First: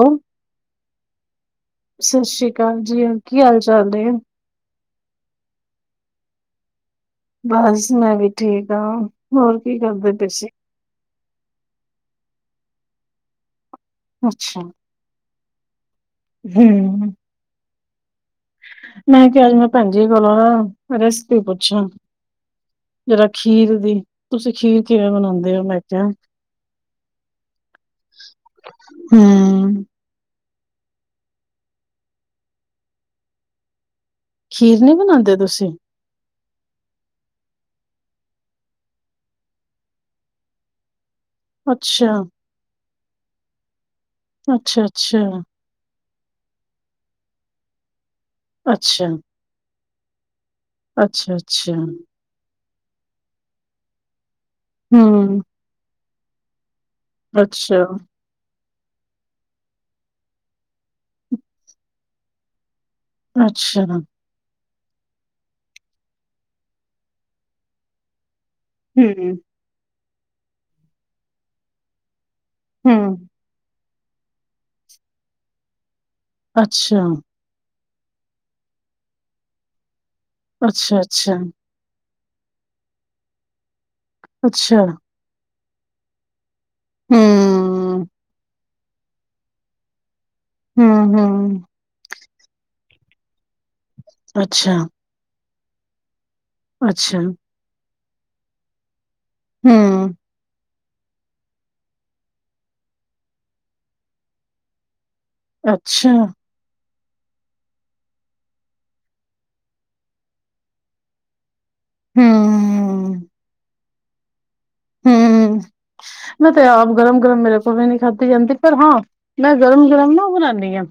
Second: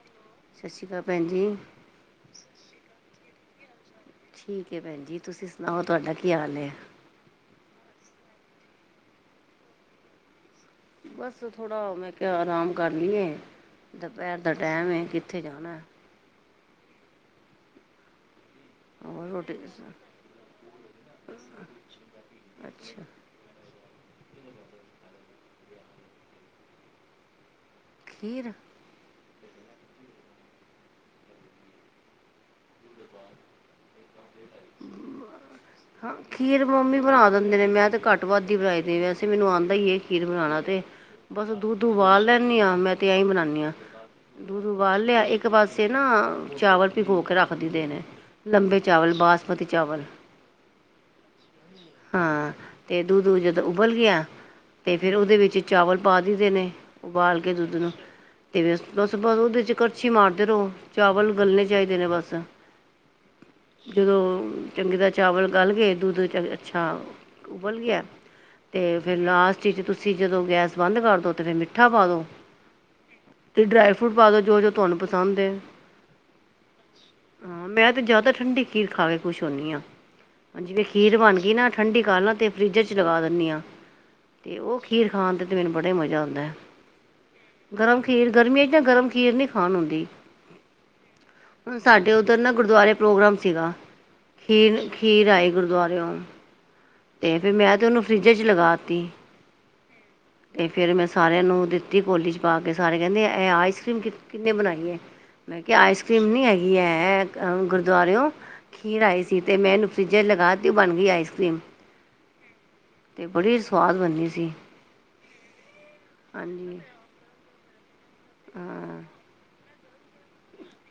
ਉਹ, ਸਤਿ ਸ਼੍ਰੀ ਅਕਾਲ ਭੈਣ ਜੀ ਸਤਿ ਸ੍ਰੀ ਅਕਾਲ ਜੀ ਹਾਂ ਕੀ ਹਾਲ ਚਾਲ? ਚੱਲਦੇ ਆ। ਠੀਕ ਏ, ਭੈਣ ਜੀ ਤੁਸੀਂ ਸੁਣਾਓ ਤੁਹਾਡਾ ਕੀ ਹਾਲ ਏ? ਬਸ ਮੈਂ ਵੀ ਠੀਕ ਹਾਂ, ਹੋਰ ਕੀ ਕਰਦੇ ਪਏ ਸੀ? ਬਸ, ਥੋੜਾ ਮੈਂ ਕਿਹਾ ਆਰਾਮ ਕਰ ਲਾਈਏ। ਦੁਪਹਿਰ ਦਾ ਅੱਛਾ, ਟਾਈਮ ਹੈ ਕਿ ਉੱਥੇ ਜਾਣਾ। ਹੂੰ। ਹੋਰ ਮੈਂ ਕਿਹਾ, ਅੱਜ ਰੋਟੀ ਮੈਂ ਭੈਣਜੀ ਕੋਲੋ ਨਾ ਰੈਸਪੀ ਪੁੱਛਾਂ, ਅੱਛਾ ਜਰਾ ਖੀਰ ਦੀ ਤੁਸੀਂ ਖੀਰ ਕਿਵੇਂ ਬਣਾਉਂਦੇ? ਮੇਰਾ ਬੱਚਾ [unintelligible] ਖੀਰ ਖੀਰ ਨਹੀਂ ਬਣਾਉਂਦੇ ਤੁਸੀਂ ਹਾਂ ਖੀਰ ਮੰਮੀ ਬਣਾ ਦਿੰਦੇ ਨੇ ਮੈਂ ਤੇ ਘੱਟ ਵੱਧ ਹੀ ਬਣਾਈ ਦੇ ਵੈਸੇ ਮੈਨੂੰ ਆਉਂਦਾ ਹੀ ਇਹ ਖੀਰ ਬਣਾਉਣਾ ਤੇ। ਬਸ ਦੁੱਧ ਅੱਛਾ, ੳਬਾਲ ਲੈਂਦੀ ਆਾਂ ਮੈਂ। ਤੇ ਆਉ ਹੀ ਬਨਾਨੀ ਹਾਂ। ਦੁੱਧ ਅੱਛਾ, ਉਬਾਲ ਲਿਆ ਅੱਛਾ, ਇੱਕ ਪਾਸੇ ਨਾ ਚਾਵਲ ਪੀ ਕੇ ਰੱਖ [unintelligible] ਦੇ ਨੇ ਲੰਬੇ ਚਾਵਲ ਅੱਛਾ। ਬਾਸਮਤੀ। ਚਾਵਲ ਅੱਛਾ ਅੱਛਾ ਹਾਂ ਤੇ ਦੁਧ ਜਦੋ ਜਦੋਂ ਉਬਲ ਗਿਆ ਤੇ ਫੇਰ ਉਹਦੇ ਹੂੰ, ਵਿੱਚ ਚਾਵਲ ਪਾ ਦੀ ਨੇ ਉਬਾਲ ਕੇ ਦੁੱਧ ਅੱਛਾ, ਨੂੰ। ਅਤੇ ਬ ਉਹਦੇ 'ਚ ਕੜਛੀ ਮਾਰਦੇ ਰਹੋ ਚਾਵਲ ਗਲਣੇ ਚਾਹੀਦੇ ਨੇ ਬਸ। ਅੱਛਾ, ਜਦੋਂ ਚੰਗੀ ਤਰਾਂ ਦਾ ਚਾਵਲ ਗਾਲ ਕੇਗੇ ਦੁੱਧ ਅੱਛਾ ਉਬਲ ਕੇ ਗਿਆ। ਤੇ ਫੇਰ ਹੂੰ, ਲਾਸਟ ਚ ਤੁਸੀਂ ਤੁਸੀਂ ਜਦੋਂ ਗੈਸ ਬੰਦ ਕਰਦੋ ਤੇ ਫਿਰ ਮਿੱਠਾ ਪਾ ਦੋ। ਹਮ ਤੇ ਡਰਾਈ ਫਰੂਟ ਪਾ ਦਿਉ ਜੋ ਜੋ ਤੁਹਾਨੂੰ ਪਸੰਦ ਏ। ਅੱਛਾ ਹਾਂ ਮੈਂ ਤੇ ਜਿਆਦਾ ਠੰਡੀ ਘੀਰ ਖਾ ਕੇ ਖੁਸ਼ ਹੁਨੀ ਆ [unintelligible] ਅੱਛਾ, ਖੀਰ ਅੱਛਾ, ਬਣ ਗਈ ਨਾ ਠੰਡੀ ਕਰ ਤੇ ਫਰਿਜ ਚ ਲਗਾ ਦਿੰਨੀ ਆ। ਤੇ ਉਹ ਅੱਛਾ, ਖੀਰ ਖਾਣ ਦਿਨ ਬੜਾ ਹੀ ਮਜ਼ਾ ਆਉਂਦਾ ਏ। ਹੂੰ। ਗਰਮ ਖੀਰ ਗਰਮੀਆਂ ਗਰਮ ਖੀਰ ਨੀ ਖਾਣ ਹੁੰਦੀ। ਹਮ ਹਮ ਉਧਰ ਨਾ ਗੁਰਦੁਆਰੇ ਪ੍ਰੋਗਰਾਮ ਸੀਗਾ। ਖੀਰ ਖੀਰ ਆਏਗੀ। ਗੁਰਦੁਆਰਰਿਓ ਤੇ ਫੇਰ ਮੈਂ ਤੇ ਉਹਨੂੰ ਫਰਿੱਜ 'ਚ ਲਗਾ ਤੀ। ਹੂ ਤੇ ਫਿਰ ਮੈਂ ਸਾਰਿਆਂ ਨੂੰ ਦਿੱਤੀ ਕੌਲੀ ਚ ਪਾ ਕੇ ਸਾਰੇ ਕਹਿੰਦੇ ਇਹ ਆਈਸਕ੍ਰੀਮ ਕਿੰਨੇ ਬਣਾਈ ਹੈ ਮੈਂ ਕਿਹਾ ਆਈਸਕ੍ਰੀਮ ਨੀ ਹੈਗੀ ਹੈ ਹੇਤ ਅਹ ਗੁਰਦੁਆਰਓ ਖੀਰ ਆਈ ਸੀ ਤੇ ਮੈ ਨੁ ਫਿਜ ਲਗਾ ਤੀ ਬਣ ਗਈ ਆਈਸ ਕਰੀਮ ਇਹ ਬੜੀ ਸ ਸਵਾਦ ਬਣਨੀ ਸੀ ਹੂ ਮੈਂ ਤੇ ਹਾਂਜੀ ਆਪ ਗਰਮ ਗਰਮ ਮੇਰੇ ਪਵੇ ਨੀ ਖਾ ਜਾਂਦੀ ਪਰ ਹਾਂ ਨਹੀਂ ਗਰਮ ਗਰਮ ਨਾ ਓ ਬਣਾਉਂਦੀ ਹ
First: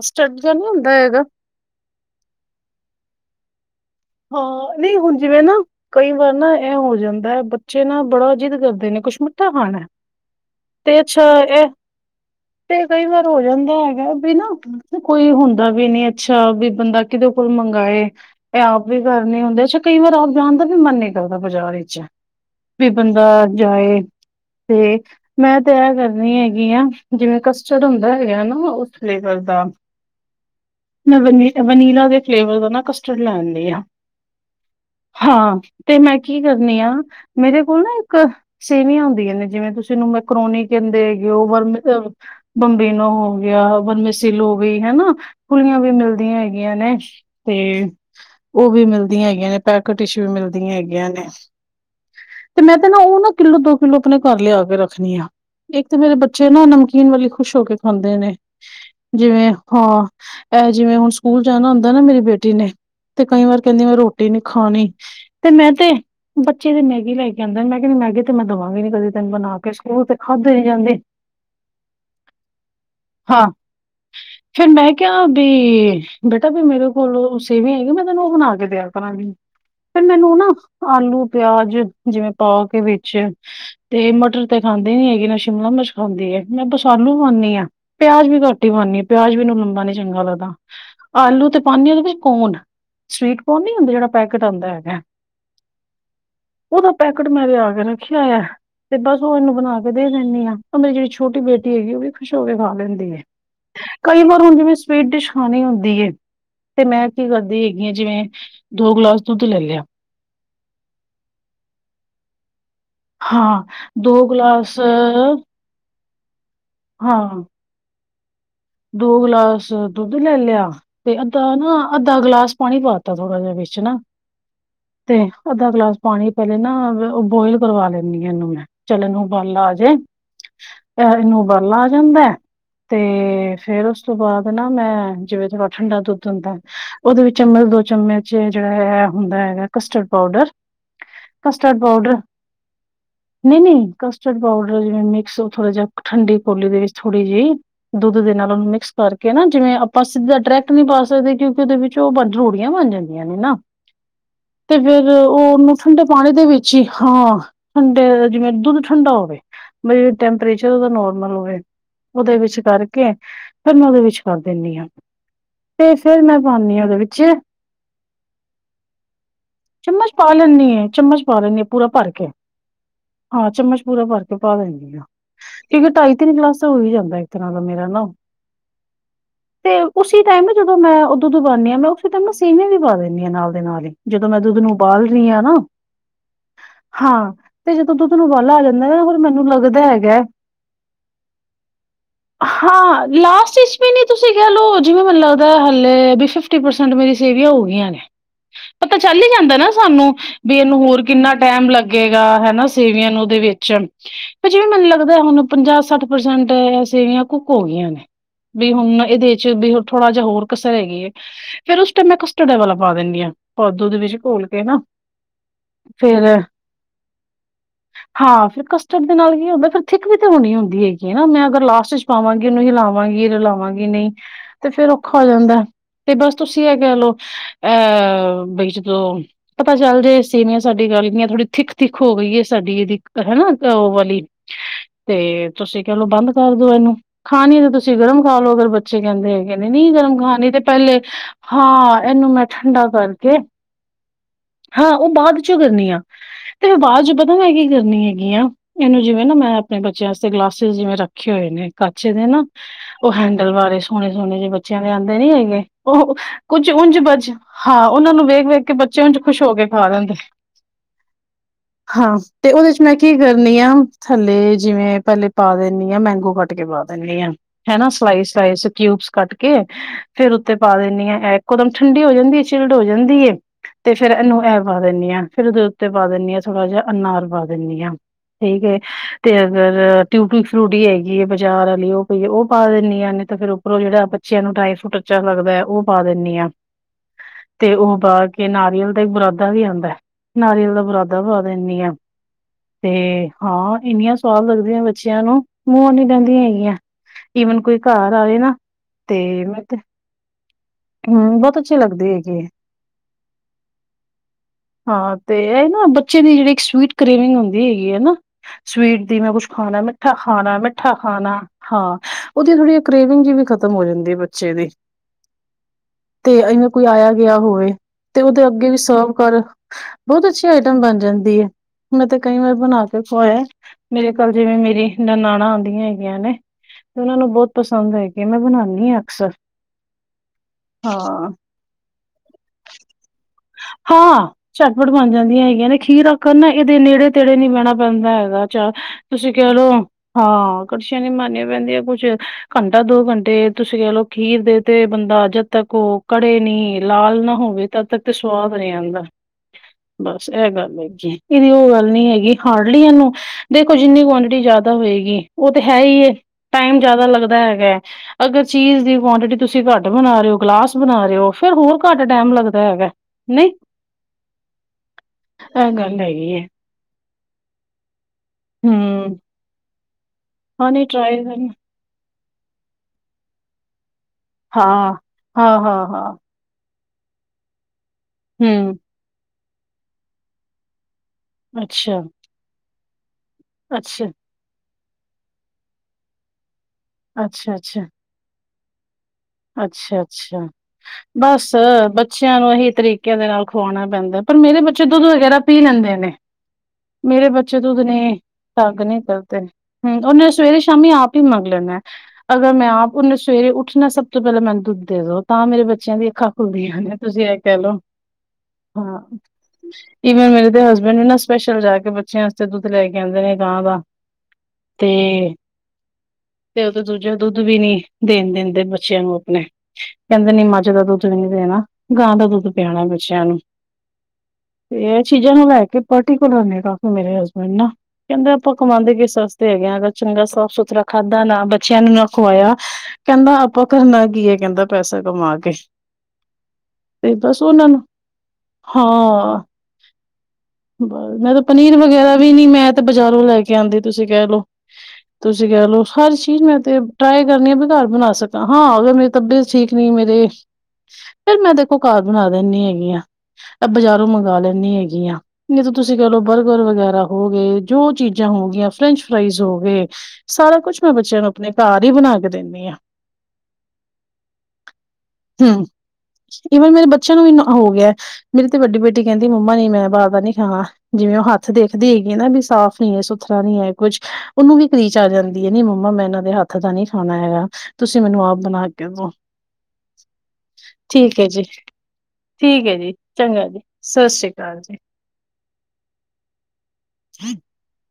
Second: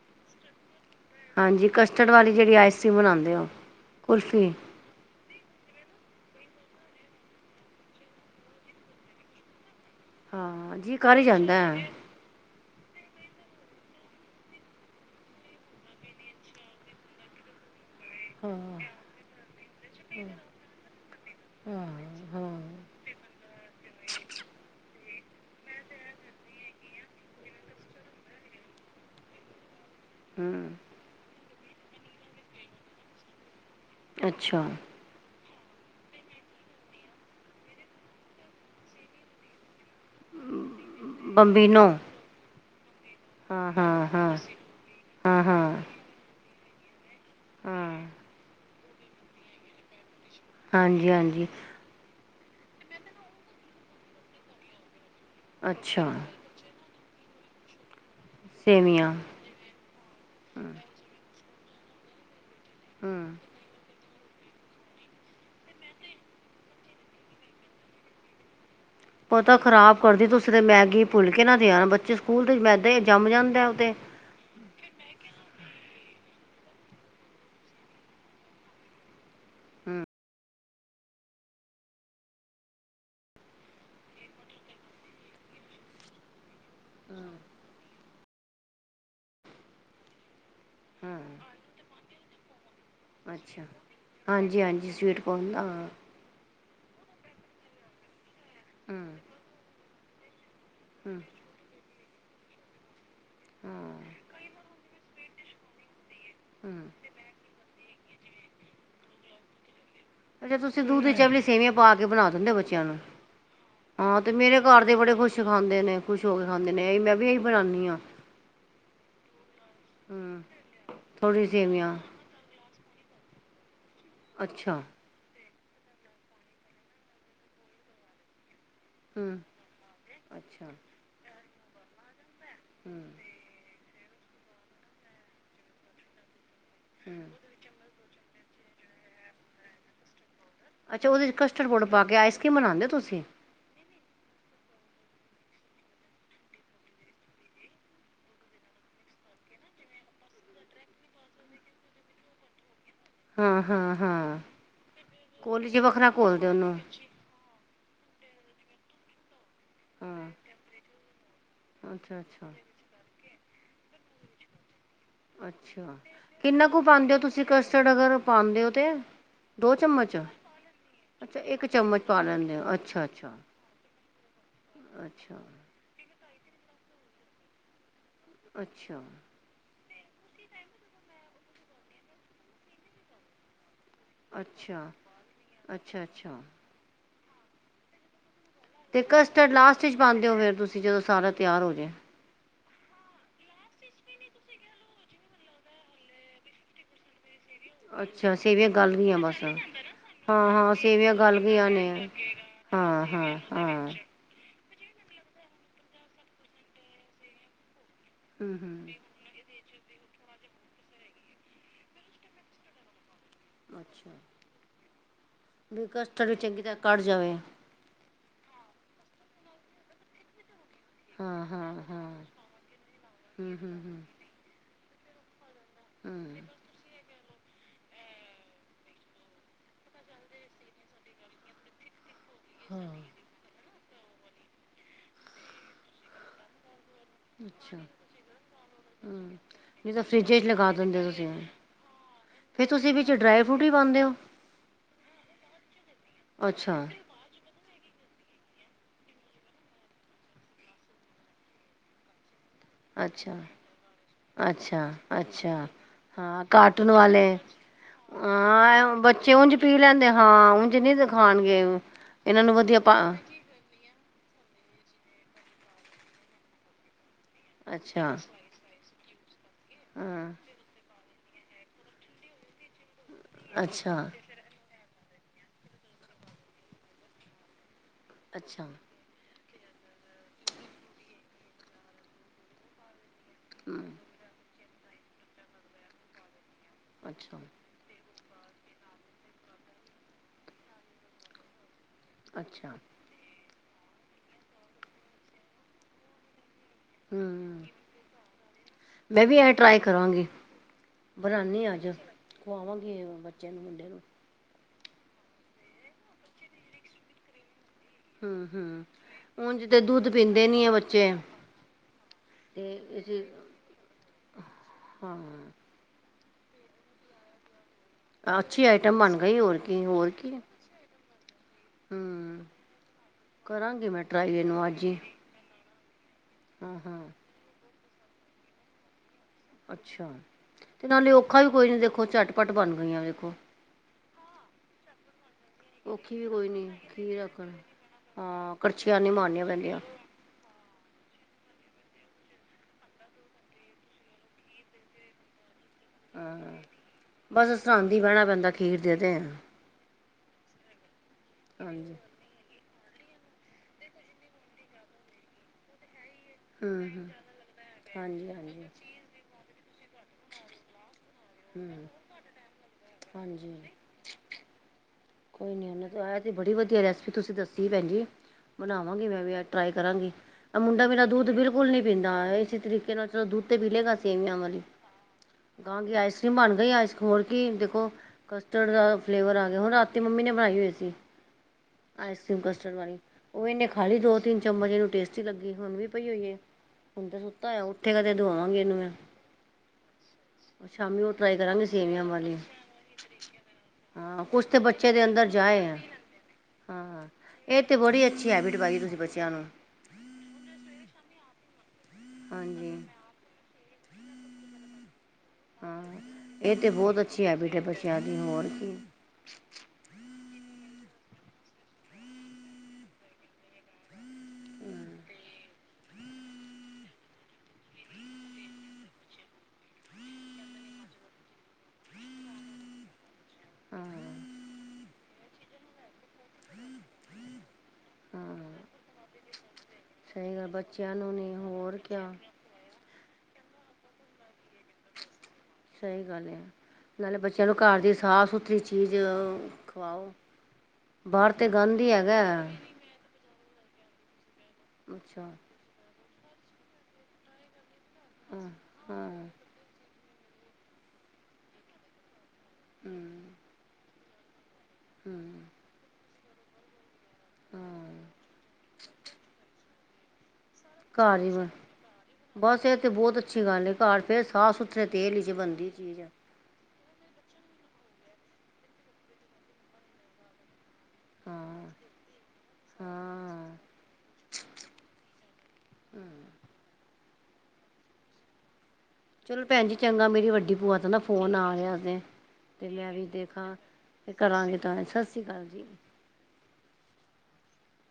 ਅਸਟਜਰ ਨੀ ਹੁੰਦੀ ਹਾਂਜੀ ਕਸਟਰਡ ਵਾਲੀ ਜਿਹੜੀ ਆਈਸ ਸੀ ਬਨਾਦੇ ਹੋ ਕੁਲਫੀ ਹਾਂ ਨਹੀਂ ਹੁਣ ਜਿਵੇਂ ਨਾ ਕਈ ਫੇਰ ਨਾ ਇਹ ਹੋ ਜਾਂਦਾ ਬੱਚੇ ਨਾ ਬੜਾ ਜਿੱਦ ਕਰਦੇ ਨੇ ਕੁਛ ਮਿੱਠਾ ਖਾਣਾ ਹਾਂ ਜੀ ਤੇ ਕਰ ਅੱਛਾ ਹੀ ਜਾਂਦਾ ਇਹ ਤੇ ਕਈ ਵਾਰ ਹੋ ਜਾਂਦਾ ਹੈਗਾ ਵੀ ਨਾ ਕੋਈ ਹੁੰਦਾ ਵੀ ਨਹੀਂ ਅੱਛਾ ਵੀ ਬੰਦਾ ਕਿਦੇ ਕੋਲ ਮੰਗਾਏ ਹਾਂ ਵਿ ਘਰ ਨਹੀਂ ਹੁੰਦੇ ਅੱਛਾ ਕਈ ਵਾਰ ਆਪ ਜਾਣਦਾ ਮਨ ਨਹੀਂ ਕਰਦਾ ਬਾਜ਼ਾਰ ਹਾਂ ਵਿਚ ਹਾਂ ਵੀ ਬੰਦਾ ਜਾਏ ਤੇ ਮੈਂ ਤੇ ਇਹ ਕਰਨੀ ਹੈਗੀ ਆ ਜਿਵੇਂ ਕਸਟਰਡ ਹੁੰਦਾ ਹੈਗਾ ਨਾ ਉਸ ਫਲੇਫਰ ਦਾ ਹਮ ਇਹ ਵਨੀਲਾ ਦੇ ਫਲੇਵਰ ਦਾ ਨਾ ਕਸਟਰਡ ਲੈਣ ਆਦੇ ਆ ਅੱਛਾ ਹਾਂ ਤੇ ਮੈਂ ਕੀ ਕਰਨੀ ਆ ਮੇਰੇ ਕੋਲ ਨਾ ਇੱਕ ਸੇਵੀਆਂ ਹੁੰਦੀਆਂ ਨੇ ਜਿਵੇਂ ਤੁਸੀਂ ਜਿਹਨੂੰ ਮਕਰੋਨੀ ਕਹਿੰਦੇ ਹੈਗੇ ਉਹ ਵਰਮ ਬੰਬੀਨੋ ਬੰਬ ਬੰਬਿਨੋ ਨ ਹੋ ਗਿਆ ਹਾਂ ਹਾਂ ਹਾਂ ਬਨਮਸਿਲ ਹੋ ਗਈ ਹਨਾ ਹਾਂ ਹਾਂ ਫੁਲੀਆਂ ਵੀ ਮਿਲਦੀਆਂ ਨਿਆਣੇ ਏ ਹਾਂ ਉਹ ਵੀ ਮਿਲਦੀਆਂ ਹੈਗੀਆਂ ਨੇ ਪੈਕਿਟ ਵਿਚ ਮਿਲਦੀਆਂ ਹੈਗੀਆਂ ਹਾਂਜੀ ਨੇ ਹਾਂਜੀ ਤੇ ਮੈਂ ਤਾਂ ਓ ਕਿਲੋ ਦੋ ਕਿਲੋ ਆਪਣੇ ਘਰ ਲਿਆ ਕੇ ਰੱਖਣੀ ਆ ਇੱਕ ਅੱਛਾ ਮੇਰੇ ਬੱਚੇ ਨੂੰ ਨਮਕ ਕ੍ਰੀਮ ਵਾਲੀ ਖੁਸ਼ ਹੋ ਕੇ ਖਾਂਦੇ ਨੇ ਸੇਵੀਆਂ ਜਿਵੇਂ ਹਾਂ ਐ ਜਿਵੇਂ ਹੁਣ ਬੱਚੇ ਸਕੂਲ, ਜਾਣਾ ਹੁੰਦਾ ਨਾ ਮੇਰੀ ਬੇਟੀ ਨੇ, ਹਮ ਟੀ ਨੀ ਖਾਣੀ ਤੇ ਮੈਂ ਤੇ ਬੱਚੇ ਤੇ ਮੈਗੀ ਲੈ ਕੇ ਆਂਦੇ ਨੇ ਮੈਂ ਕਹਿ ਮੈਗੀ ਤੇ ਮੈਂ ਦਵਾ ਪਤਾ ਖਰਾਬ ਕਰਦੀ ਤੁਸੀਂ ਤੇ ਜਾਂਦੇ ਮੈਗੀ ਭੁੱਲ ਕੇ ਨਾ ਦੇਆ ਨਾ ਬੱਚੇ ਸਕੂਲ ਤੇ ਮੈਦੇ ਜੰਮ ਹਾਂ ਜਾਂਦਾ ਉਹ ਤੇ, ਫੇਰ ਮੈਂ ਕਿਹਾ ਵੀ ਬੇਟਾ ਵੀ ਮੇਰੇ ਕੋਲ ਸੇਵੀਆਂ ਐ, ਮੈਂ ਤੈਨੂੰ ਉਹ ਬਣਾ ਕੇ ਦਿਆ ਕਰਾਂਗੀ ਫਿਰ ਹਮ ਮੈਨੂੰ ਨਾ ਆਲੂ ਪਿਆਜ ਜਿਵੇਂ ਪਾ ਕੇ ਵਿੱਚ ਤੇ ਮਟਰ ਤੇ ਖਾਂਦੇ ਨੀ ਹੈਗੇ ਨਾ ਸ਼ਿਮਲਾ ਮਿਰਚ ਖਾਂਦੀ ਹੈ, ਮੈਂ ਬਸ ਆਲੂ ਪਾਦੀ ਆਂ ਪਿਆਜ ਵੀ ਘੱਟ ਹੀ ਪਾਦੀ ਆ ਪਿਆਜ ਮੈਨੂੰ ਲੰਬਾ ਨੀ ਚੰਗਾ ਲੱਗਦਾ ਆਲੂ ਤੇ ਪਾਦੀ ਉਹਦੇ ਵਿੱਚ ਕੋਣ ਹਾਂਜੀ-ਹਾਂਜੀ, ਹੈਗਾ ਸਵੀਟ ਕੋਰਨ ਦਾ ਹਾਂ। ਉਹਦਾ ਪੈਕੇਟ ਮੈਂ ਲਿਆ ਕੇ ਰੱਖਿਆ ਹੋਇਆ। ਤੇ ਹਮ ਬਸ ਉਹ ਇਹਨੂੰ ਬਣਾ ਕੇ, ਤੇ ਦੇ ਦਿੰਨੀ ਆਂ। ਉਹ ਮੇਰੀ ਜਿਹੜੀ ਹਮ ਛੋਟੀ ਬੇਟੀ ਹੈਗੀ ਔ ਵੀ ਇਕ ਪਿਛੋ ਵੀ ਖਾ ਲੈਂਦੀ ਏ, ਹਾਂ ਕਈ ਵਾਰ ਹੁਣ ਜਿਵੇਂ ਸਵੀਟ ਡਿਸ਼ ਖਾਣੀ ਹੁੰਦੀ ਏ, ਤੇ ਹਮ ਮੈਂ ਕੀ ਕਰਦੀ, ਜਿਵੇਂ ਦੋ ਗਲਾਸ ਦੁੱਧ ਲੈ ਲਿਆ। ਅੱਛਾ ਤੁਸੀਂ ਦੂੱਧ ਚ ਏ ਵਾਲੀ ਸੇਵੀਆਂ ਪਾ ਕੇ ਬਣਾ ਦਿੰਦੇ ਹੋ ਬੱਚਿਆਂ ਨੂੰ ਹਾਂ ਨੂੰ ਹਾਂ ਤੇ ਮੇਰੇ ਗਲਾਸ ਘਰ ਦੇ ਬੜੇ ਖੁਸ਼ ਖਾਂਦੇ ਨੇ, ਖੁਸ਼ ਹੋ ਗਿਆ। ਖਾਂਦੇ ਨੇ ਮੈਂ ਵੀ ਇਹੀ ਬਣਾਨੀ ਆਂ। ਦੋ ਗਲਾਸ ਦੁੱਧ ਲੈ ਲਿਆ ਤੇ ਅੱਧਾ ਥੋੜ੍ਹੀ ਨਾ ਸੇਵੀਆਂ ਅੱਧਾ ਗਿਲਾਸ, ਪਾਣੀ ਪਾ ਤਾ ਥੋੜਾ ਜਿਹਾ ਵਿੱਚ ਨਾ, ਅੱਛਾ, ਤੇ ਅੱਧਾ ਗਲਾਸ ਪਾਣੀ ਪਹਿਲੇ ਨਾ ਉਹ ਬੋਇਲ ਕਰਵਾ ਲੈਂਨੀ ਆ ਇਹਨੂੰ ਮੈਂ, ਚੱਲਣ ਨੂੰ ਹੂੰ ਉਬਾਲਾ ਆ ਜੇ ਅੱਛਾ ਫੇਰ ਇਹਨੂੰ ਉਬਾਲਾ ਆ ਜਾਂਦਾ, ਹੂੰ ਤੇ, ਫੇਰ ਉਸ ਤੋਂ ਬਾਅਦ ਨਾ ਮੈਂ ਜਿਵੇਂ ਥੋੜਾ ਠੰਢਾ ਦੁੱਧ ਹੁੰਦਾ। ਉਹਦੇ ਹੂੰ ਵਿੱਚ ਚਮਲ ਦੋ ਚੰਮੇ ਵਿੱਚ ਜਿਹੜਾ ਹੈ ਹੁੰਦਾ ਹੈਗਾ ਕਸਟਰਡ ਪਾਊਡਰ, ਅੱਛਾ ਉਹਦੇ ਚ ਕਸਟਰਡ ਪੋਡਰ ਪਾ ਕੇ ਆਈਸਕ੍ਰੀਮ ਬਣਾਉਂਦੇ ਹੋ ਤੁਸੀਂ ਨਹੀਂ-ਨਹੀਂ ਕਸਟਰਡ ਪਾਊਡਰ ਜਿਵੇਂ ਮਿਕਸ ਉਹ ਥੋੜਾ ਜਿਹਾ ਠੰਡੀ ਕੋਲੀ ਦੇ ਵਿੱਚ ਥੋੜੀ ਜਿਹੀ ਦੁੱਧ ਦੇ ਨਾਲ ਉਨੂੰ ਮਿਕਸ ਕਰਕੇ ਨਾ ਜਿਵੇਂ ਆਪਾਂ ਸਿੱਧਾ ਡਾਇਰੈਕਟ ਨਹੀਂ ਪਾ ਸਕਦੇ ਕਿਉਂਕਿ ਉਹਦੇ ਵਿੱਚ ਉਹ ਬਣ ਰੋੜੀਆਂ ਬਣ ਜਾਂਦੀਆਂ। ਬਣ ਜਾਂਦੀਆ ਨੇ ਨਾ ਹਾਂ ਹਾਂ ਹਾਂ ਤੇ ਫੇਰ ਕੋਲੀ ਉਹਨੂੰ 'ਚ ਠੰਡੇ ਵੱਖਰਾ ਪਾਣੀ ਦੇ ਘੋਲਦੇ ਵਿੱਚ ਉਹਨੂੰ ਹੀ ਹਾਂ। ਠੰਡੇ ਦੇ ਜਿਵੇਂ ਦੁੱਧ ਠੰਡਾ ਹੋਵੇ ਬੀ ਹਾਂ ਟੈਂਪਰੇਚਰ ਉਹਦਾ ਨੋਰਮਲ ਹੋਵੇ ਅੱਛਾ ਉਹਦੇ ਅੱਛਾ ਵਿੱਚ ਕਰਕੇ ਉਹਦੇ ਵਿੱਚ ਕਰ ਦਿੰਦੀ ਆ। ਅੱਛਾ ਕਿੰਨਾ ਕੁ ਪਾਉਦੇ ਹੋ, ਵਿੱਚ ਤੁਸੀਂ ਕਸਟਰਡ ਅਗਰ ਪਾਉਂਦੇ ਹੋ ਤੇ, ਦੋ ਚਮਚ ਪਾ ਲੈਂਦੀ ਹੈ ਚਮਚ ਪਾ ਅੱਛਾ ਲੈਂਦੀ ਹਾਂ ਇੱਕ ਪੂਰਾ ਚਮਚ ਭਰ ਪਾ ਕੇ ਲੈਂਦੇ ਹੋ, ਅੱਛਾ ਅੱਛਾ ਹਾਂ ਚਮਚ ਪੂਰਾ ਭਰ ਕੇ ਪਾ ਦਿੰਦੀ ਹਾਂ ਅੱਛਾ। ਕਿਉਂਕਿ ਢਾਈ ਤਿੰਨ ਕਲਾਸ ਹੋਈ ਜਾਂਦਾ, ਇੱਕ ਤਰ੍ਹਾਂ ਦਾ ਮੇਰਾ ਨਾ। ਅੱਛਾ ਤੇ ਉਸੀ ਟਾਈਮ, ਜਦੋਂ ਮੈਂ ਉਹ ਦੁੱਧ ਉਬਨੀ ਆ, ਮੈਂ ਉਸ ਟਾਈਮ ਮੈਂ ਸੀੇਵੇਂ ਵੀ ਪਾ ਦਿੰਦੀ ਹਾਂ ਨਾਲ ਦੇ ਨਾਲ ਹੀ। ਜਦੋਂ ਮੈਂ ਦੁੱਧ ਨੂੰ ਅੱਛਾ ਉਬਾਲ ਰਹੀ ਆ ਨਾ, ਅੱਛਾ ਅੱਛਾ ਹਾਂ। ਤੇ ਜਦੋਂ ਦੁੱਧ ਨੂੰ ਉ ਤੇ ਕਸਟਰਡ ਲਾਸਟ ਚ ਪਾਉਂਦੇ ਹੋਵੇ ਤੁਸੀਂ, ਜਦੋਂ ਸਾਰਾ ਤਿਆਰ ਹੋ ਜੇ ਹਾਂ ਲਾਸਟ ਵਿੱਚ ਵੀ ਨੀ, ਤੁਸੀਂ ਕਹਿ ਲਓ, ਜਿਵੇਂ ਮੈਨੂੰ ਲੱਗਦਾ ਹਾਲਲੇ ਵੀ ਫਿਫਟੀ ਪਰਸੈਂਟ ਮੇਰੀ ਸੇਵੀਆਂ ਹੋ ਗਈਆਂ ਨੇ, ਅੱਛਾ ਸੇਵੀਆਂ ਗਲ ਪਤਾ ਚੱਲ ਗਈਆਂ ਹੀ ਬਸ ਜਾਂਦਾ ਨਾ ਸਾਨੂੰ ਹਾਂ ਵੀ ਹਾਂ ਇਹਨੂੰ ਹੋਰ ਸੇਵੀਆਂ ਕਿੰਨਾ ਗਲ ਟਾਈਮ ਗਈਆਂ ਨੇ ਲੱਗੇਗਾ ਹਨਾ ਹਾਂ ਸੇਵੀਆਂ ਨੂੰ ਹਾਂ ਉਹਦੇ ਹਾਂ ਵਿੱਚ ਜਿਵੇਂ ਮੈਨੂੰ ਲੱਗਦਾ ਹੁਣ ਪੰਜਾਹ ਸੱਠ ਪ੍ਰਸੈਂਟਸੇ ਸੇਵੀਆਂ ਕੁੱਕ ਹੋ ਗਈਆਂ ਨੇ। ਹਮ ਵੀ ਹਮ ਹੁਣ, ਇਹਦੇ ਚ ਵੀ ਥੋੜਾ ਜਿਹਾ ਹੋਰ ਕਸਰ ਹੈਗੀਏ, ਫੇਰ ਉਸ ਟਾਈਮ ਮੈਂ ਕਸਟ ਕਸਟਡ ਵਲ ਪਾ ਦਿੰਦੀ ਆ ‌। ਪੌਦੋ ਅੱਛਾ ਵਿੱਚ ਘੋਲ ਕੇ ਨਾ ਵੀ ਫਿਰ ਕਸ਼ਟਡ ਵੀ ਚੰਗੀ ਤਰ੍ਹਾਂ ਕੜ ਜਾਵੇ। ਹਾਂ, ਫਿਰ ਕਸਟਰਡ ਦੇ ਨਾਲ ਕੀ ਹੁੰਦਾ, ਫਿਰ ਥਿੱਕ ਵੀ ਤਾਂ ਹੋਣੀ ਹੁੰਦੀ ਦੀ ਹੈਗੀ ਆ ਨਾ, ਮੈਂ ਹਾਂ ਅਗਰ ਹਾਂ ਲਾਸਟ ਚ ਹਾਂ ਪਾਵਾਂਗੀ, ਉਹਨੂੰ ਹਿਲਾਵ ਰਲਾ ਹਮ ਹਮ ਵਾਂਗੇ ਹਮ ਨਹੀਂ ਤੇ ਫੇਰ, ਔਖਾ ਹੋ ਜਾਂਦਾ ਆ। ਤੇ ਬਸ, ਹਮ ਤੁਸੀਂ ਇਹ ਕਹਿ ਲਓ। ਅਹਹ, ਬਈ ਜਦੋਂ ਪਤਾ ਚੱਲ ਜੇ, ਸੇਵੀਆਂ ਸਾਡੀ ਗੱਲ ਗਈਆਂ, ਥੋੜ੍ਹੀ ਥਿੱਕ ਥਿੱਕ ਹੋ ਗਈ ਐ, ਸਾਡੀ ਇਹਦੀ ਹਾਂ ਹਨਾ ਉਹ ਵਾਲੀ, ਤੇ ਤੁਸੀਂ ਕਹਿਲੋ ਬੰਦ ਕਰਦੋ ਇਹਨੂੰ ਖਾਣੀ ਤੇ ਅੱਛਾ ਤੁਸੀਂ ਗਰਮ ਖਾ ਲਓ ਅਗਰ ਬੱਚੇ ਹਮ ਕਹਿੰਦੇ ਹੈਗੇ ਨੇ, ਨਹੀਂ ਤਾਂ ਗਰਮ ਫਰਿੱਜ 'ਚ ਖਾਣੀ ਤੇ ਲਗਾ ਦਿੰਦੇ ਪਹਿਲੇ ਹੋ ਤੁਸੀਂ ਹਾਂ, ਇਹਨੂੰ ਮੈਂ ਫਿਰ ਠੰਡਾ ਤੁਸੀਂ ਵਿੱਚ ਕਰਕੇ ਡਰਾਈ ਫਰੂਟ ਵੀ ਪਾਉਂਦੇ ਹੋ ਹਾਂ, ਉਹ ਬਾਅਦ ਚ ਕਰਨੀ ਆ, ਤੇ ਫਿਰ ਅੱਛਾ ਬਾਅਦ ਚ ਪਤਾ ਫੇਰ ਇਹ ਕੀ ਕਰਨੀ ਹੈਗੀ ਆ, ਇਹਨੂੰ ਜਿਵੇਂ ਨਾ ਮੈਂ ਆਪਣੇ ਬੱਚਿਆਂ ਵਾਸਤੇ ਗਲਾਸਿਸ, ਜਿਵੇਂ ਰੱਖੇ ਹੋਏ ਨੇ ਕੱਚੇ ਦੇ ਨਾ। ਉਹ ਅੱਛਾ ਹੈਂਡਲ ਬਾਰੇ ਸੋਹਣੇ ਸੋਹਣੇ ਜਿਹੇ ਬੱਚਿਆਂ ਅੱਛਾ ਲਿਆਂਂਦੇ ਨੀ ਹੈਗੇ, ਅੱਛਾ ਉਹ ਹਾਂ ਕੁੱਝ ਕਾਰਟੂਨ ਉੰਝ ਵਾਲੇ ਬਜ ਹਾਂ, ਉਹਨਾਂ ਨੂੰ ਵੇਖ ਵੇਖ ਕੇ ਹਾਂ ਬੱਚੇ ਉਝ ਖੁਸ਼ ਹੋ ਉਂਝ ਕੇ ਪੀ ਖਾ ਲੈਂਦੇ ਦਿੰਦੇ ਹਾਂ ਉਂਝ ਨਹੀਂ ਦਿਖਾਣਗੇ ਹਾਂ, ਇਹਨਾਂ ਤੇ ਨੂੰ ਉਹਦੇ ਵਧੀਆ ਚ ਮੈਂ ਪਾ ਕੀ ਕਰਨੀ ਆ ਥੱਲੇ ਜਿਵੇਂ ਪਹਿਲੇ ਪਾ ਦਿੰਦੀ ਆ, ਮੈਂਗੋ ਕੱਟ ਕੇ ਪਾ ਦਿੰਦੀ ਆ। ਹਨਾ, ਅੱਛਾ ਸਿਲਾਈ ਸਿਲਾਈ ਕਿਊਬਸ ਕੱਟ ਕੇ, ਫੇਰ ਹਾਂ ਉੱਤੇ ਪਾ ਦੇ ਨੀ ਆ। ਐ ਇਕੋ ਕਦਮ ਠੰਡੀ ਹੋ ਜਾਂਦੀ ਆ, ਚਿਲਡ ਹੋਈ ਜਾਂਦੀ ਐ, ਤੇ ਅੱਛਾ ਫੇਰ ਇਹਨੂੰ ਇਹ ਵ ਪਾ ਦਿੰਦੀ ਆ, ਫੇਰ ਉਹਦੇ ਉੱਤੇ ਪਾ ਦਿੰਦੀ ਆ, ਥੋੜਾ ਜਿਹਾ ਅਨਾਰ ਪਾ ਦਿੰਦੀ ਆ। ਠੀਕ ਅੱਛਾ ਏ। ਤੇ ਅਗਰ ਟਿਊਟੀ ਫਰੂਟੀ ਹੈਗੀ ਹੈਏ ਬਾਜ਼ਾਰ ਵਾਲੀ ਉਹ ਹੋ ਉਹ ਪਾ ਦਿੰਦੀ ਆ ਨੇ। ਤੇ ਫਿਰਰੱਪਰੋਂ ਹਮ ਜਿਹੜਾ ਬੱਚਿਆਂ ਨੂੰ ਟਾਇਰ ਟੱਚਾ ਲੱਗਦਾ ਹੈ ਉਹ ਪਾ ਦਿੰਨੀ ਹਾਂ। ਅੱਛਾ ਤੇ ਉਹ ਬਾਅਦ ਕਿ ਨਾਰੀਅਲ ਦਾ ਇੱਕ ਬਰਾਦਾ ਵੀ ਆਉਂਦਾ ਨਾਰੀਅਲ ਦਾ ਬਰਾਦਾ ਵਦਾ ਇਨੀ ਆ। ਅੱਛਾ। ਤੇ ਹਾਂ ਇੰਨੀਆਂ ਸਵਾਦ ਲੱਗਦੀਆਂ ਬੱਚਿਆਂ ਨੂੰ ਮੂੰਹ ਨੀ ਰਹਿੰਦੀਆਂ ਹੈਗੀਆਂ। ਈਵਨ ਹਮ ਕੋਈ ਘਰ ਆਵੇ ਨਾ ਤੇ ਮੈਂ ਤੇ। ਹੂੰ ਬਹੁਤ ਬਣਾਉਾਨਦੇ ਹ ਅੱਛੇ ਅੱਜ ਲੱਗਦੇ ਹੈਗੇ ਖਵਾਵਾਂਗੇ ਬੱਚਿਆਂ ਨੂੰ ਮੁੰਡੇ ਨੂੰ ਹਾਂ ਤੇ ਇਹ ਨਾ ਬੱਚੇ ਦੀ ਜਿਹੜੀ ਇੱਕ ਸਵੀਟ ਕਰੇਵਿੰਗ ਹੁੰਦੀ। ਹੈਗੀ ਹੈ ਨਾ ਹਮ ਹਮ ਸਵੀਟ ਦੀ ਮੈਂ ਕੁਛ ਉਂਝ ਤੇ ਖਾਣਾ ਦੁੱਧ ਮਿੱਠਾ ਪੀਂਦੇ ਖਾਣਾ ਨੀ ਹੈ ਮਿੱਠਾ ਬੱਚੇ ਖਾਣਾ ਹਾਂ ਉਹਦੀ ਤੇ ਥੋੜੀ ਅਸੀਂ ਕਰੇਵਿੰਗ ਜ ਵੀ ਖ਼ਤਮ ਹੋ ਜਾਂਦੀ ਹੈ ਬੱਚੇ ਦੀ ਹਾਂ ਤੇ ਇਂ ਕੋਈ ਆਇਆ ਗਿਆ ਹੋਵੇ। ਤੇ ਉਹਦੇ ਅੱਛੀ ਅੱਗੇ ਵੀ ਆਈਟਮ ਸਰਵ ਬਣ ਗਈ ਕਰ ਹੋਰ ਕੀ ਹੋਰ ਬਹੁਤ ਕੀ ਅੱਛੀ ਆਈਟਮ ਬਣ ਜਾਂਦੀ। ਹੈ। ਮੈਂ ਤੇ ਕਈ ਹਮ ਵਾਰ ਬਣਾ ਕੇ ਖਵਾਇਆ ਕਰਾਂਗੀ ਮੈਂ ਮੇਰੇ ਕਲ ਟਰਾਈ ਜਿਵੇਂ ਇਹਨੂੰ ਅੱਜ ਮੇਰੀ ਹੀ ਨਨਾਣਾਂ ਆਉਂਦੀਆਂ ਹੈਗੀਆਂ ਨੇ ਹਾਂ ਤੇ ਹਾਂ ਉਹਨਾ ਨੂੰ ਬਹੁਤਸ ਪਸੰਦ ਹੈ ਕਿ ਮੈਂ ਬਣਾਉਦੀ ਹਾਂ ਅਕਸਰ ਅੱਛਾ ਤੇ ਨਾਲੇ ਹਾਂ ਔਖਾ ਵੀ ਕੋਈ ਨੀ ਦੇਖੋ ਝੱਟ ਪੱਟ ਬਣ ਗਈਆਂ ਦੇਖੋ। ਹਾਂ ਝਟਪਟ ਬਣ ਜਾਂਦੀਆਂ ਹੈਗੀਆਂ ਨੇ ਖੀਰ ਔਖੀ ਵੀ ਆਖਣ ਨਾ ਕੋਈ ਨਹੀਂ ਇਹਦੇ ਨੇੜੇ ਕੀ ਤੇੜੇ ਨੀ ਰੱਖਣਾ ਬਹਿਣਾ ਪੈਂਦਾ ਹੈਗਾ ਹਾਂ ਚ ਕੜਛੀਆਂ ਨਹੀਂ ਤੁਸੀਂ ਮਾਰਨੀਆਂ ਕਹਿ ਲਓ ਪੈਂਦੀਆਂ ਹਾਂ। ਕੜਛੀਆਂ ਨੀ ਮਾਰਨੀਆਂ ਪੈਂਦੀਆਂ ਕੁਛ ਘੰਟਾ ਦੋ ਘੰਟੇ ਤੁਸੀਂ ਕਹਿ ਲਓ ਖੀਰ ਦੇ ਤੇ ਬੰਦਾ ਜ ਤੱਕ ਉਹ ਕੜੇ ਹਾਂ ਨਹੀਂੀ ਲਾਲ ਨਾ ਬਸ ਹੋਵੇ ਤਦ ਸਰਹੰਦ ਹੀ ਤੱਕ। ਤੇ ਬਹਿਣਾ ਪੈਂਦਾ ਸਵਾਦ ਨਹੀਂ ਖੀਰ ਦੇ ਆਉਂਦਾ ਤੇ ਬਸ ਇਹ ਗੱਲ ਹੈਗੀ। ਇਹਦੀ ਉਹ ਗੱਲ ਹਾਂਜੀ ਨੀ ਹੈਗੀ ਹਾਰਡ। ਲੀ ਇਹਨੂੰ ਦੇਖੋ ਜਿੰਨੀ ਕੁਆਂਟਿਟੀ ਜਿਆਦਾ ਹੋਏਗੀ ਉਹ ਤੇ ਹੈ ਹੀ। ਹੂੰ ਟਾਈਮ ਜਿਆਦਾ ਹੂੰ ਲੱਗਦਾ ਹੈਗਾ ਹੈ ਹਾਂਜੀ ਅਗਰ ਹਾਂਜੀ ਚੀਜ਼ ਦੀ ਕੁਆਂਟਿਟੀ ਤੁਸੀਂ ਘੱਟ ਬਣਾ ਰਹੇ ਹੋ ਗਲਾਸ ਬਣਾ ਰਹੇ ਹੋ। ਫੇਰ ਹੋਰ ਹੂੰ ਘੱਟ ਟਾਈਮ ਲੱਗਦਾ ਹੈਗਾ। ਨਹੀਂ ਹਾਂਜੀ। ਕੋਈ ਨੀ ਇਹ ਉਹਨਾ ਗੱਲ ਤੋਂ ਆਇਆ ਤੇ ਹੈਗੀ ਹੈ ਬੜੀ ਵਧੀਆ ਲ। ਰੈਸਪੀ ਤੁਸੀਂ ਦੱਸੀ ਭੈਜੀ। ਬਣਾਵਾਂਗੀ ਹਮ ਮੈਂ ਵੀ ਟਰਾਈ ਕਰਾਂਗੀ ਆ ਹਾਂ ਨਹੀਂ ਮੁੰਡਾ ਮੇਰਾ ਟਰਾਈ ਦੁੱਧ ਕਰ, ਬਿਲਕੁਲ ਨੀ ਪੀਂਦਾ। ਨਾ ਇਸੇ ਤਰੀਕੇ ਨਾਲ ਚਲੋ ਦੁੱਧ ਤੇ ਪਿਲੇਗਾ। ਸੇਵੀਆਂ ਵਾਲੀ ਹਾਂ ਹਾਂ ਹਾਂ ਆਈਸ ਹਾਂ ਕਰ੍ਰੀਮ ਬਣ ਗਈ ਆਈਸ ਹੋਰ ਕੀ ਦੇਖੋ। ਕਸਟਡ ਹਮ ਦਾ ਫਲੇਵਰ ਆ ਹੁਣ ਰਾਤ ਤੇ ਮੰਮੀ ਨੇ ਬਣਾਈ ਹੋਈ ਸੀ ਅੱਛਾ ਆਈਸ ਕਰ੍ਰੀਮ ਕਸਟਡ ਵਾਲੀ। ਉਹ ਇਹਨੇ ਖਾਲੀ ਅੱਛਾ ਦੋ ਤਿੰਨ ਚਮਚ ਇਹਨ ਟੇਸਟੀ ਲੱਗੀ ਹੁਣ ਵੀ ਪਈ ਹੋਈ ਏ। ਹੁਣ ਤਾਂ ਅੱਛਾ ਸੁੱਤਾ ਅੱਛਾ ਉੱਠੇ ਕ ਤੇ ਦਵਾਵਾਂਗੇ। [unintelligible] ਅੱਛਾ ਅੱਛਾ ਸ਼ਾਮੀ ਉਹ ਟਰਾਈ ਬਸ ਕਰਾਂਗੇ ਸੇਵੀਆਂ ਵਾਲੀ ਬੱਚਿਆਂ ਨੂੰ ਅਹੀ ਤਰੀਕੇਆਂ ਦੇ ਨਾਲ ਖੁਵਾਉਣਾ ਪੈਂਦਾ ਏ, ਹਾਂ ਪਰ ਕੁਛ ਤਾਂ ਮੇਰੇ ਬੱਚੇ ਦੇ ਦੁੱਧ ਅੰਦਰ ਵਗੈਰਾ ਪੀ ਜਾਏ ਆ ਲੈਂਦੇ ਨੇ ਹਾਂ ਮੇਰੇ ਬੱਚੇ ਇਹ ਤਾਂ ਦੁੱਧ ਨੇ ਬੜੀ ਅੱਛੀ ਹੈਬਿਟ ਪਾਈ ਤੰਗ ਤੁਸੀਂ ਨਹੀਂ ਬੱਚਿਆਂ ਕਰਦੇ ਨੂੰ ਨੇ ਹਮ ਉਹਨੇ ਸਵੇਰੇ ਸ਼ਾਮ ਆ ਮਗਲੇ ਨੇ ਅਗਰ ਮੈਂ ਹਾਂਜੀ ਆਪ ਉਹਨੇ ਸਵੇਰੇ ਉੱਠ ਣਾ ਸਭ ਤੋਂ ਪਹਿਲਾਂ ਮੈਨੂੰ ਦੁੱਧ ਦੇ ਦੋ। ਤਾਂ ਮੇਰੇ ਹਾਂ ਬੱਚਿਆਂ ਦੀਆਂ ਅੱਖਾਂ ਇਹ ਤਾਂ ਖੁੱਲਦੀਆਂ ਨੇ ਬਹੁਤ ਤੁਸੀਂ ਅੱਛੀ ਇਹ ਹੈਬਿਟ ਕਹਿ ਹੈ ਲਓ ਬੱਚਿਆਂ ਦੀ ਹੋਰ ਕੀ ਹਾਂ। [unintelligible] ਈਵਨ ਮੇਰੇ ਦੇ ਹਸਬੈਂਡ ਨਾ ਸਪੈਸ਼ਲ ਜਾ ਕੇ ਬੱਚਿਆਂ ਵਾਸਤੇ ਦੁੱਧ ਲੈ ਕੇ ਆਉਂਦੇ ਨੇ ਗਾਂ ਦਾ ਤੇ ਤੇ ਉਹਦੇ ਦੂਜੇ ਦੁੱਧ ਵੀ ਨੀ ਦੇਣ ਦਿੰਦੇ। ਬੱਚਿਆਂ ਨੂੰ ਆਪਣੇ ਕਹਿੰਦੇ ਨੀ ਮੱਝ ਦਾ ਦੁੱਧ ਨੀ ਦੇਣਾ ਗਾਂ ਦਾ ਦੁੱਧ ਪਿਆਣਾ ਬੱਚਿਆਂ ਨੂੰ। ਹੂੰ ਤੇ ਇਹ ਚੀਜ਼ਾਂ ਨੂੰ ਲੈ ਕੇ ਪਰਟੀਕੁਲਰ ਨੇ ਕਾਫੀ ਮੇਰੇ ਹਸਬੈਂਡ ਨਾ ਕਹਿੰਦੇ ਹਾਂ ਆਪਾਂ ਕਮਾਉਂਦੇ ਕਿਸ ਲੲ? ਸਸਤੇ ਹੈਗੇ ਅਰ ਚੰਗਾ ਸਹੀ ਗੱਲ ਸਾਫ਼ ਸੁਥਰਾ ਬੱਚਿਆਂ ਨੂੰ ਖਾਧਾ ਨਹੀਂ ਨਾ ਹੋਰ ਬੱਚਿਆਂ ਨੂੰ ਨਾ ਕਿਆ ਖਵਾਇਆ ਕਹਿੰਦਾ ਆਪ ਕਰਨਾ ਕੀ ਹੈ ਕਹਿੰਦਾ ਪੈਸਾ ਕਮਾ ਕੇ? ਸਹੀ ਗੱਲ ਏ ਤੇ ਨਾਲੇ ਬਸ ਬੱਚਿਆਂ ਨੂੰ ਉਹਨਾਂ ਘਰ ਦੀ ਸਾਫ ਸੁਥਰੀ ਚੀਜ਼ ਹਾਂ ਖਵਾਓ ਬਾਹਰ ਮੈਂ ਤਾਂ ਤੇ ਗੰਧ ਹੀ ਹੈਗਾ। ਕ ਆਂਦੀ ਤੁਸੀਂ ਕਹਿ ਲਓ। ਅੱਛਾ ਤੁਸੀਂ ਹਾਂ ਕਹਿ ਲੋਓ ਹਰ ਚੀਜ਼ ਮੈਂ ਤੇ ਟਰਾਈ ਕਰਨੀ ਆ ਵੀ ਘਰ ਬਣਾ ਹਾਂ ਉਹ ਗਿਆ ਮੇਰੀ ਤਬੀਅਤ ਠੀਕ ਨਹੀ ਮੇਰੀ ਫੇਰ ਮੈਂ ਦੇਖੋ ਘਰ ਬਣਾ ਨੀ ਹੈਗੀਆਂ ਹੂੰ। ਇਹ ਬਜ਼ਾਰੋਂ ਮੰਗ ਨਾਲੇ ਨਹੀਂ ਹੈਗੀੀਆਂ ਨਹੀਂ ਤਾਂ ਤੁਸੀਂ ਚਲੋ ਬਰਗਰ ਵਗੈਰਾ ਹੋ ਗਏ ਜੋ ਚੀਜ਼ਾਂ ਹੋਗੀਆਂ ਫਰੈਂਚ ਫਰਾਈਸ ਹੋ ਗਏ। [inaudible] ਸਾਰਾ ਕੁਛ ਮੈਂ ਘਰ ਬੱਚਿਆਂ ਨੂੰ ਹੀ ਬ ਆਪਣੇ ਘਰ ਹੀ ਬਣਾ ਕੇ ਦਿੰਦੀ ਬਸ ਹਾਂ। ਇਹ ਤਾਂ ਬਹੁਤ ਅੱਛੀ ਗੱਲ ਨੀ ਘਰ ਫੇਰ ਸਾਫ਼ ਸੁਥਰੇ ਤੇਲ ਚ ਹਮ ਬਣਦੀ ਚੀਜ਼। ਈਵਨ ਮੇਰੇ ਬੱਚਿਆਂ ਨੂੰ ਵੀ ਹੋ ਗਿਆ ਮੇਰੀ ਤੇ ਵੱਡੀ ਬੇਟੀ ਕਹਿੰਦੀ ਮੰਮਾ ਨੀ ਮੈਂ ਬਾਹਰ ਦਾ ਨੀ ਖਾਵਾਂ। ਜਿਵੇਂ ਉਹ ਹੱਥ ਹਾਂ ਦੇਖਦੇ ਹੈਗੇ ਆ ਨਾ ਵੀ ਸਾਫ਼ ਨੀ ਹੈ ਸੁਥਰਾ ਹਾਂ ਨੀ ਹੈ ਕੁੱਛ ਉਹਨੂੰ ਵੀ ਕੀਚ ਆ ਜਾਂਦੀ ਹੈ ਨੀ ਮੰਮਾ ਮੈਂ ਇਹਨਾਂ ਦੇ ਹੱਥ ਦਾ ਨੀ ਖਾਣਾ ਹੈਗਾ ਤੁਸੀਂ। ਮੈਨੂੰ ਆਪ ਬਣਾ ਕੇ ਦੋ ਚਲੋ ਭੈਣ ਜੀ ਚੰਗਾ ਮੇਰੀ ਵੱਡੀ ਭੂਆ ਤੇ ਨਾ ਠੀਕ ਹੈ ਫੋਨ ਜੀ ਆ ਲਿਆ ਤੇ ਠੀਕ ਤੇ ਹੈ ਲਿਆ ਜੀ ਵੀ ਚੰਗਾ ਦੇਖਾਂ ਜੀ ਸਤਿ ਤੇ ਸ੍ਰੀ ਕਰਾਂਗੇ ਅਕਾਲ ਤਾਂ ਜੀ ਸਤਿ ਸ੍ਰੀ ਅਕਾਲ ਜੀ। [inaudible]